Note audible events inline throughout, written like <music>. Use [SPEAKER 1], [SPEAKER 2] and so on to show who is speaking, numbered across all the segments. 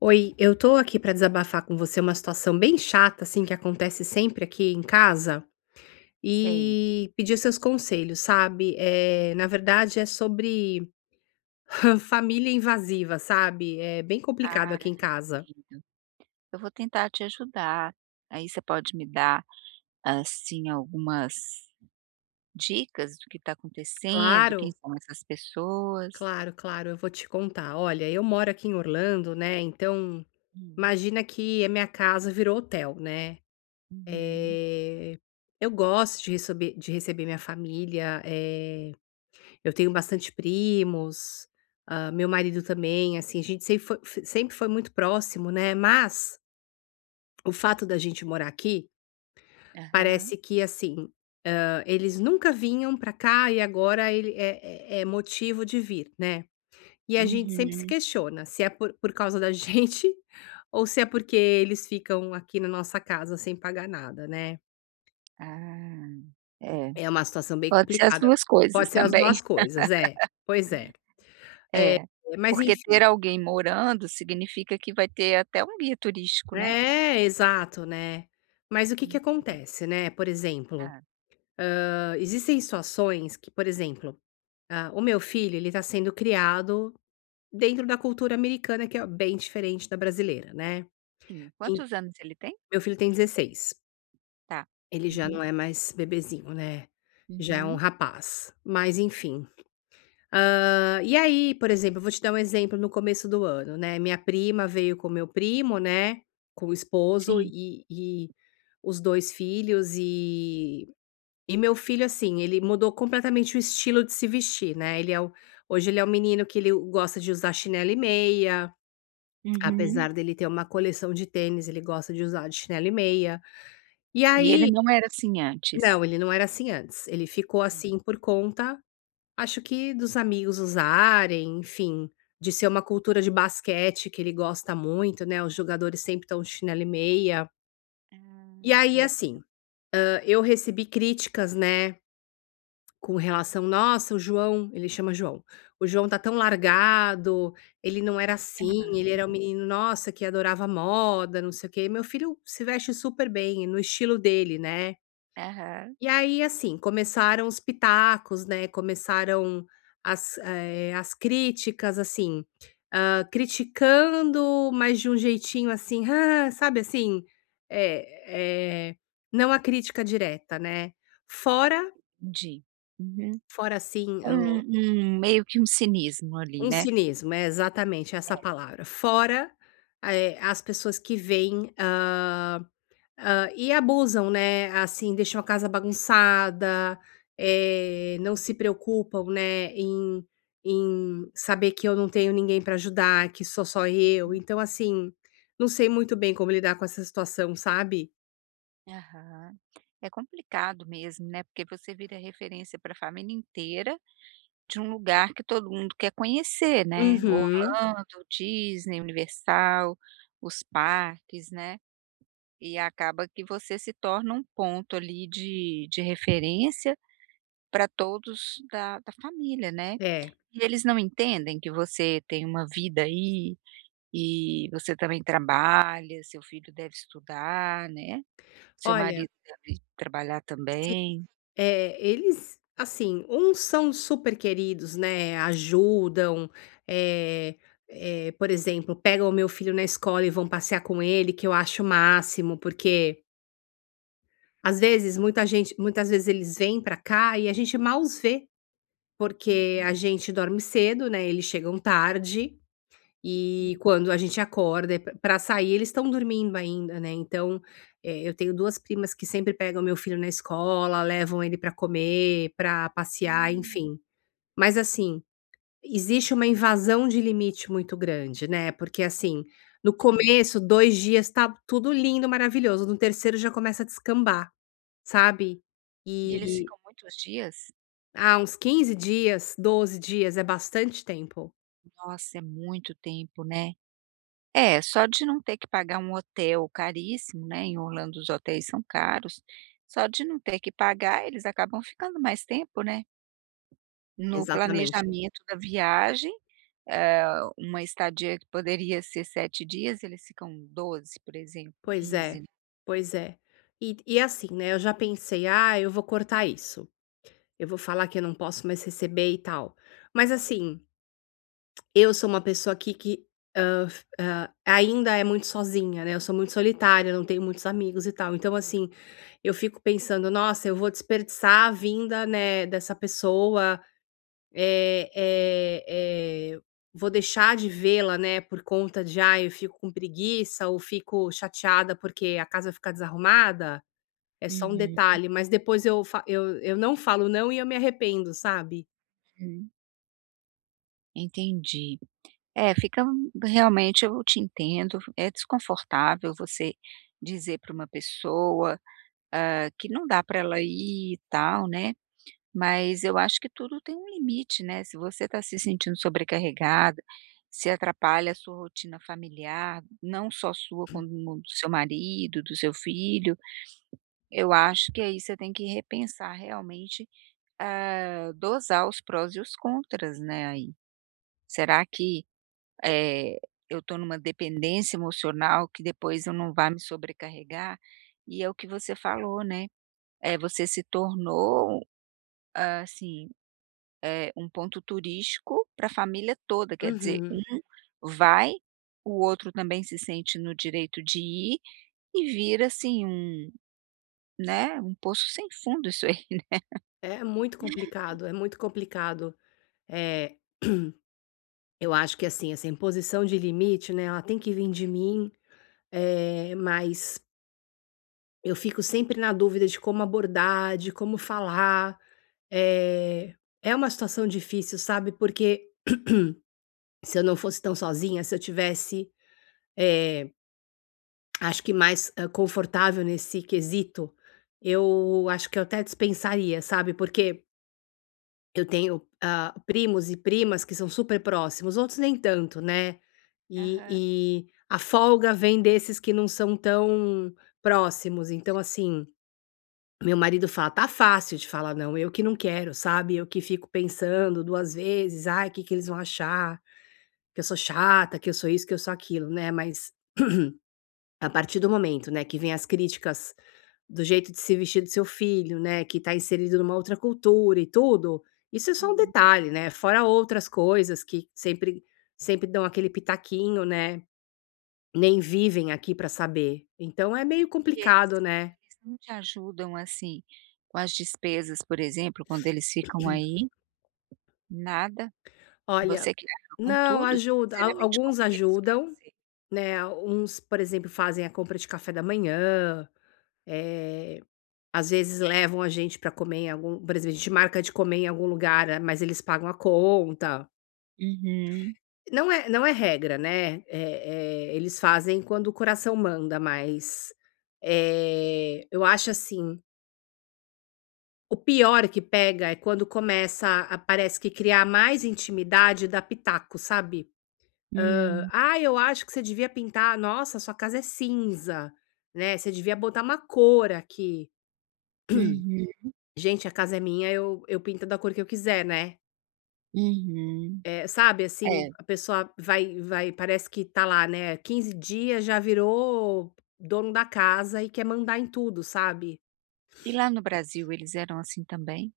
[SPEAKER 1] Oi, eu tô aqui pra desabafar com você uma situação bem chata, assim, que acontece sempre aqui em casa
[SPEAKER 2] Sei.
[SPEAKER 1] e pedir seus conselhos, sabe? É, na verdade, é sobre <laughs> família invasiva, sabe? É bem complicado
[SPEAKER 2] Ah,
[SPEAKER 1] aqui em casa.
[SPEAKER 2] entendo. Eu vou tentar te ajudar. Aí você pode me dar, assim, algumas dicas do que está acontecendo, quem
[SPEAKER 1] Claro,
[SPEAKER 2] são essas pessoas?
[SPEAKER 1] claro, claro, eu vou te contar. Olha, eu moro aqui em Orlando, né? Então,
[SPEAKER 2] Hum.
[SPEAKER 1] imagina que a minha casa virou hotel, né?
[SPEAKER 2] Uhum.
[SPEAKER 1] Eh, eu gosto de receber minha família. Eu tenho bastante primos, meu marido também, assim, a gente sempre foi muito próximo, né, mas o fato da gente morar aqui,
[SPEAKER 2] Aham.
[SPEAKER 1] parece que, assim, eles nunca vinham pra cá e agora ele é motivo de vir, né. E a gente sempre se
[SPEAKER 2] Uhum.
[SPEAKER 1] questiona se é por causa da <laughs> gente ou se é porque eles ficam aqui na nossa casa sem pagar nada, né.
[SPEAKER 2] Ah. É,
[SPEAKER 1] É uma situação bem
[SPEAKER 2] pode ser as
[SPEAKER 1] complicada.
[SPEAKER 2] 2 coisas
[SPEAKER 1] Pode ser as
[SPEAKER 2] também.
[SPEAKER 1] 2
[SPEAKER 2] <laughs>
[SPEAKER 1] coisas, é. Pois é.
[SPEAKER 2] É,
[SPEAKER 1] É, mas
[SPEAKER 2] porque ter
[SPEAKER 1] enfim.
[SPEAKER 2] alguém morando significa que vai ter até um guia turístico, né?
[SPEAKER 1] É, exato, né. Mas o que que
[SPEAKER 2] Uhum.
[SPEAKER 1] acontece, né, por exemplo,
[SPEAKER 2] Ah,
[SPEAKER 1] existem situações que, por exemplo, o meu filho, ele tá sendo criado dentro da cultura americana, que é bem diferente da brasileira, né.
[SPEAKER 2] sim.
[SPEAKER 1] En
[SPEAKER 2] Quantos anos ele tem?
[SPEAKER 1] meu filho tem 16,
[SPEAKER 2] Tá.
[SPEAKER 1] ele já
[SPEAKER 2] Uhum.
[SPEAKER 1] não é mais bebezinho, né, já é um
[SPEAKER 2] Uhum.
[SPEAKER 1] rapaz, mas enfim. E aí, por exemplo, eu vou te dar um exemplo no começo do ano, né, minha prima veio com meu primo, né, com o esposo
[SPEAKER 2] Sim.
[SPEAKER 1] e os 2 filhos e meu filho, assim, ele mudou completamente o estilo de se vestir, né, ele é o hoje ele é um menino que ele gosta de usar chinelo e meia,
[SPEAKER 2] Uhum.
[SPEAKER 1] apesar dele ter uma coleção de tênis, ele gosta de usar de chinelo e meia. E
[SPEAKER 2] E ele
[SPEAKER 1] aí
[SPEAKER 2] não era assim antes?
[SPEAKER 1] não, ele não era assim antes, ele ficou
[SPEAKER 2] Sim.
[SPEAKER 1] assim por conta. Acho que dos amigos usarem, enfim, de ser uma cultura de basquete que ele gosta muito, né, os jogadores sempre estão de chinelo e meia. E
[SPEAKER 2] Ah,
[SPEAKER 1] aí,
[SPEAKER 2] sei.
[SPEAKER 1] assim, eu recebi críticas, né, com relação: "Nossa, o João", ele chama João, "o João tá tão largado, ele não era assim, ele
[SPEAKER 2] Ah,
[SPEAKER 1] era um menino, nossa, que adorava moda, não sei o quê". Meu filho se veste super bem, no estilo dele, né.
[SPEAKER 2] aham.
[SPEAKER 1] E aí, assim, começaram os pitacos, né, começaram as críticas, assim, criticando, mas de um jeitinho assim, <laughs> "ah", sabe, assim, eh eh, não a crítica direta, né. Fora
[SPEAKER 2] Entendi. Uhum.
[SPEAKER 1] fora assim,
[SPEAKER 2] Um
[SPEAKER 1] o
[SPEAKER 2] um meio que um cinismo ali,
[SPEAKER 1] um
[SPEAKER 2] né?
[SPEAKER 1] cinismo, é exatamente essa
[SPEAKER 2] É.
[SPEAKER 1] palavra. Fora, as pessoas que veem, ah, e abusam, né, assim, deixam a casa bagunçada, não se preocupam, né, em saber que eu não tenho ninguém para ajudar, que sou só eu. Então, assim, não sei muito bem como lidar com essa situação, sabe?
[SPEAKER 2] Aham. É complicado mesmo, né, porque você vira referência para a família inteira de um lugar que todo mundo quer conhecer, né,
[SPEAKER 1] Uhum.
[SPEAKER 2] Orlando, Disney, Universal, os parques, né, e acaba que você se torna um ponto ali de referência para todos da família, né?
[SPEAKER 1] É.
[SPEAKER 2] E eles não entendem que você tem uma vida aí, e você também trabalha, seu filho deve estudar, né, seu
[SPEAKER 1] Olha,
[SPEAKER 2] marido deve trabalhar
[SPEAKER 1] sim,
[SPEAKER 2] também.
[SPEAKER 1] eles, assim, uns são super queridos, né, ajudam, eh por exemplo, pegam o meu filho na escola e vão passear com ele, que eu acho o máximo, porque às vezes, muitas vezes eles vêm para cá e a gente mal os vê, porque a gente dorme cedo, né, eles chegam tarde, e quando a gente acorda, para sair eles estão dormindo ainda, né, então, eu tenho 2 primas que sempre pegam meu filho na escola, levam ele para comer, para passear,
[SPEAKER 2] Uhum.
[SPEAKER 1] enfim. Mas assim, existe uma invasão de limite muito grande, né, porque assim, no
[SPEAKER 2] Sim,
[SPEAKER 1] começo, 2 dias tá tudo lindo, maravilhoso, no terceiro já começa a descambar. Sabe?
[SPEAKER 2] e eles
[SPEAKER 1] E
[SPEAKER 2] ficam muitos dias?
[SPEAKER 1] há uns 15 dias, 12 dias é bastante tempo.
[SPEAKER 2] Nossa, é muito tempo, né. É, só de não ter que pagar um hotel caríssimo, né, em Orlando os hotéis são caros, só de não ter que pagar, eles acabam ficando mais tempo, né, no
[SPEAKER 1] Exatamente.
[SPEAKER 2] planejamento da viagem. Ah, uma estadia que poderia ser 7 dias, eles ficam 12, por exemplo,
[SPEAKER 1] Pois
[SPEAKER 2] 15,
[SPEAKER 1] é,
[SPEAKER 2] né.
[SPEAKER 1] pois é. E assim, né, eu já pensei: "Ah, eu vou cortar isso, eu vou falar que eu não posso mais receber e tal". Mas assim, eu sou uma pessoa aqui que, ainda é muito sozinha, né, eu sou muito solitária, não tenho muitos amigos e tal. Então assim, eu fico pensando: "Nossa, eu vou desperdiçar a vinda, né, dessa pessoa". Eh eh eh, vou deixar de vê-la, né, por conta de: "Ai, eu fico com preguiça ou fico chateada porque a casa fica desarrumada", é só um
[SPEAKER 2] Uhum.
[SPEAKER 1] detalhe, mas depois eu fa eu não falo não e eu me arrependo, sabe.
[SPEAKER 2] Uhum, entendi. É, realmente eu te entendo, é desconfortável você dizer para uma pessoa, que não dá para ela ir e tal, né, mas eu acho que tudo tem um limite, né, se você está se sentindo sobrecarregada, se atrapalha a sua rotina familiar, não só sua como do seu marido, do seu filho. Eu acho que aí você tem que repensar realmente, dosar os prós e os contras, né, aí. Será que, eh, eu estou numa dependência emocional que depois eu não vai me sobrecarregar? E é o que você falou, né, você se tornou, assim, um ponto turístico para a família toda, quer dizer, um
[SPEAKER 1] Uhum.
[SPEAKER 2] vai, o outro também se sente no direito de ir e vira, assim, um, né, um poço sem fundo isso aí.
[SPEAKER 1] É muito complicado, é muito complicado. Eh, <clears throat> eu acho que, assim, essa imposição de limite, né, ela tem que vir de mim, mas eu fico sempre na dúvida de como abordar, de como falar. É é uma situação difícil, sabe, porque se eu não fosse tão sozinha, se eu tivesse, eh, acho que mais, confortável nesse quesito, eu acho que eu até dispensaria, sabe, porque eu tenho, primos e primas que são super próximos, outros nem tanto, né,
[SPEAKER 2] Aham.
[SPEAKER 1] e a folga vem desses que não são tão próximos, então assim. Meu marido fala: "Tá fácil de falar não, eu que não quero, sabe, eu que fico pensando 2 vezes, ai, o que que eles vão achar, que eu sou chata, que eu sou isso, que eu sou aquilo", né, mas a partir do momento, né, que vem as críticas do jeito de se vestir do seu filho, né, que tá inserido numa outra cultura e tudo, isso é só um detalhe, né, fora outras coisas que sempre dão aquele pitaquinho, né, nem vivem aqui pra saber. Então é meio
[SPEAKER 2] E eles
[SPEAKER 1] complicado, né.
[SPEAKER 2] eles não te ajudam, assim, com as despesas, por exemplo, quando eles ficam aí? Nada?
[SPEAKER 1] Olha
[SPEAKER 2] Você que arca com
[SPEAKER 1] não,
[SPEAKER 2] tudo
[SPEAKER 1] ajuda, al
[SPEAKER 2] financeiramente, como
[SPEAKER 1] alguns
[SPEAKER 2] que é isso para
[SPEAKER 1] ajudam,
[SPEAKER 2] você?
[SPEAKER 1] né, uns, por exemplo, fazem a compra de café da manhã, eh, às vezes levam a gente para comer em algum por exemplo, a gente marca de comer em algum lugar, mas eles pagam a conta.
[SPEAKER 2] Uhum.
[SPEAKER 1] Não é regra, né, eles fazem quando o coração manda, mas, eu acho assim, o pior que pega é quando começa a parece que criar mais intimidade e dar pitaco, sabe?
[SPEAKER 2] Hum.
[SPEAKER 1] "Ah, eu acho que você devia pintar, nossa, sua casa é cinza, né, você devia botar uma cor aqui".
[SPEAKER 2] Uhum.
[SPEAKER 1] Gente, a casa é minha, eu pinto da cor que eu quiser, né.
[SPEAKER 2] Uhum.
[SPEAKER 1] É, sabe, assim,
[SPEAKER 2] É.
[SPEAKER 1] a pessoa vai parece que tá lá, né, 15 dias, já virou dono da casa e quer mandar em tudo, sabe.
[SPEAKER 2] E lá no Brasil eles eram assim também?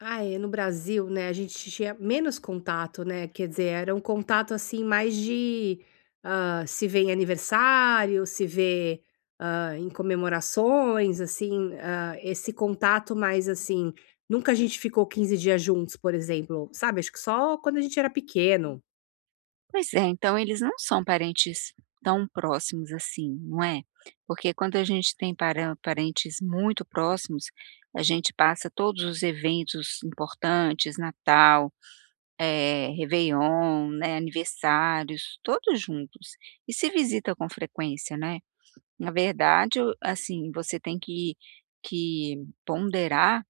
[SPEAKER 1] Ah, é, no Brasil, né, a gente tinha menos contato, né, quer dizer, era um contato, assim, mais de, se vê em aniversário, se vê, em comemorações, assim, esse contato mais, assim, nunca a gente ficou 15 dias juntos, por exemplo, sabe, acho que só quando a gente era pequeno.
[SPEAKER 2] Pois é, então eles não são parentes tão próximos assim, não é? Porque quando a gente tem para parentes muito próximos, a gente passa todos os eventos importantes, Natal, réveillon, né, aniversários, todos juntos. E se visita com frequência, né. Na verdade, o assim, você tem que ponderar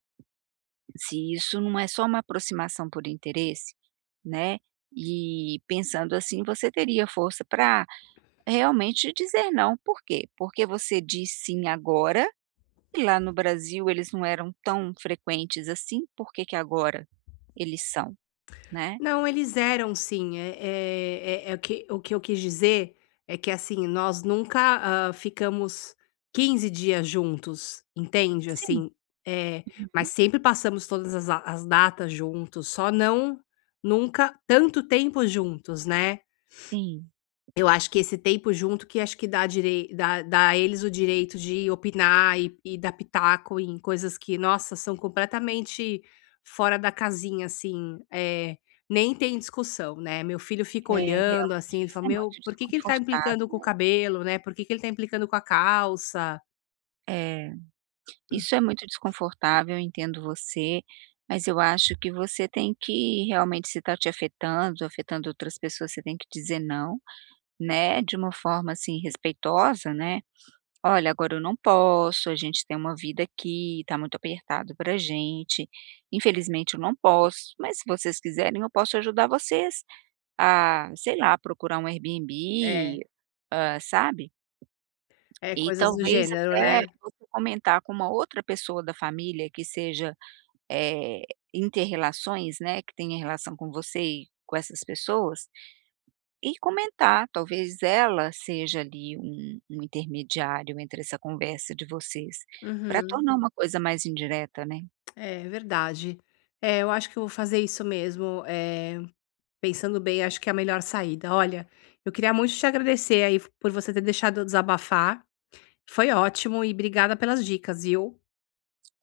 [SPEAKER 2] se isso não é só uma aproximação por interesse, né, e pensando assim, você teria força para realmente dizer não. Por quê? Porque você diz sim agora, e lá no Brasil eles não eram tão frequentes assim, por que que agora eles são, né?
[SPEAKER 1] Não, eles eram sim. É o que eu quis dizer é que, assim, nós nunca, ficamos 15 dias juntos, entende?
[SPEAKER 2] Sim.
[SPEAKER 1] Assim, eh, mas
[SPEAKER 2] Uhum.
[SPEAKER 1] sempre passamos todas as datas juntos, só não nunca tanto tempo juntos, né?
[SPEAKER 2] Sim.
[SPEAKER 1] Eu acho que esse tempo junto que acho que dá a eles o direito de opinar e dar pitaco em coisas que, nossa, são completamente fora da casinha, assim, nem tem discussão, né. Meu filho
[SPEAKER 2] É,
[SPEAKER 1] fica olhando, assim,
[SPEAKER 2] realmente
[SPEAKER 1] ele
[SPEAKER 2] isso
[SPEAKER 1] fala:
[SPEAKER 2] é
[SPEAKER 1] "Meu,
[SPEAKER 2] muito
[SPEAKER 1] por que que ele tá
[SPEAKER 2] desconfortável,
[SPEAKER 1] implicando com o cabelo, né, por que que ele tá implicando com a calça?".
[SPEAKER 2] né. É, isso é muito desconfortável, eu entendo você, mas eu acho que você tem que realmente, se tá te afetando, afetando outras pessoas, você tem que dizer não, né, de uma forma, assim, respeitosa, né. "Olha, agora eu não posso, a gente tem uma vida aqui, tá muito apertado pra gente, infelizmente eu não posso, mas se vocês quiserem eu posso ajudar vocês a, sei lá, procurar um
[SPEAKER 1] É,
[SPEAKER 2] Airbnb", sabe.
[SPEAKER 1] é
[SPEAKER 2] E
[SPEAKER 1] coisas do
[SPEAKER 2] talvez
[SPEAKER 1] gênero,
[SPEAKER 2] até
[SPEAKER 1] né.
[SPEAKER 2] você comentar com uma outra pessoa da família que seja, eh, inter né, que tenha relação com você e com essas pessoas, e comentar, talvez ela seja ali um intermediário entre essa conversa de vocês, para
[SPEAKER 1] Uhum.
[SPEAKER 2] tornar uma coisa mais indireta, né.
[SPEAKER 1] É verdade. É, eu acho que eu vou fazer isso mesmo. Pensando bem, acho que é a melhor saída. Olha, eu queria muito te agradecer aí por você ter deixado eu desabafar. Foi ótimo e obrigada pelas dicas, viu?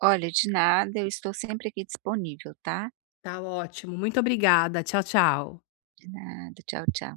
[SPEAKER 2] Olha, de nada, eu estou sempre aqui disponível, tá.
[SPEAKER 1] Tá ótimo. Muito obrigada. Tchau, tchau.
[SPEAKER 2] De nada, tchau, tchau.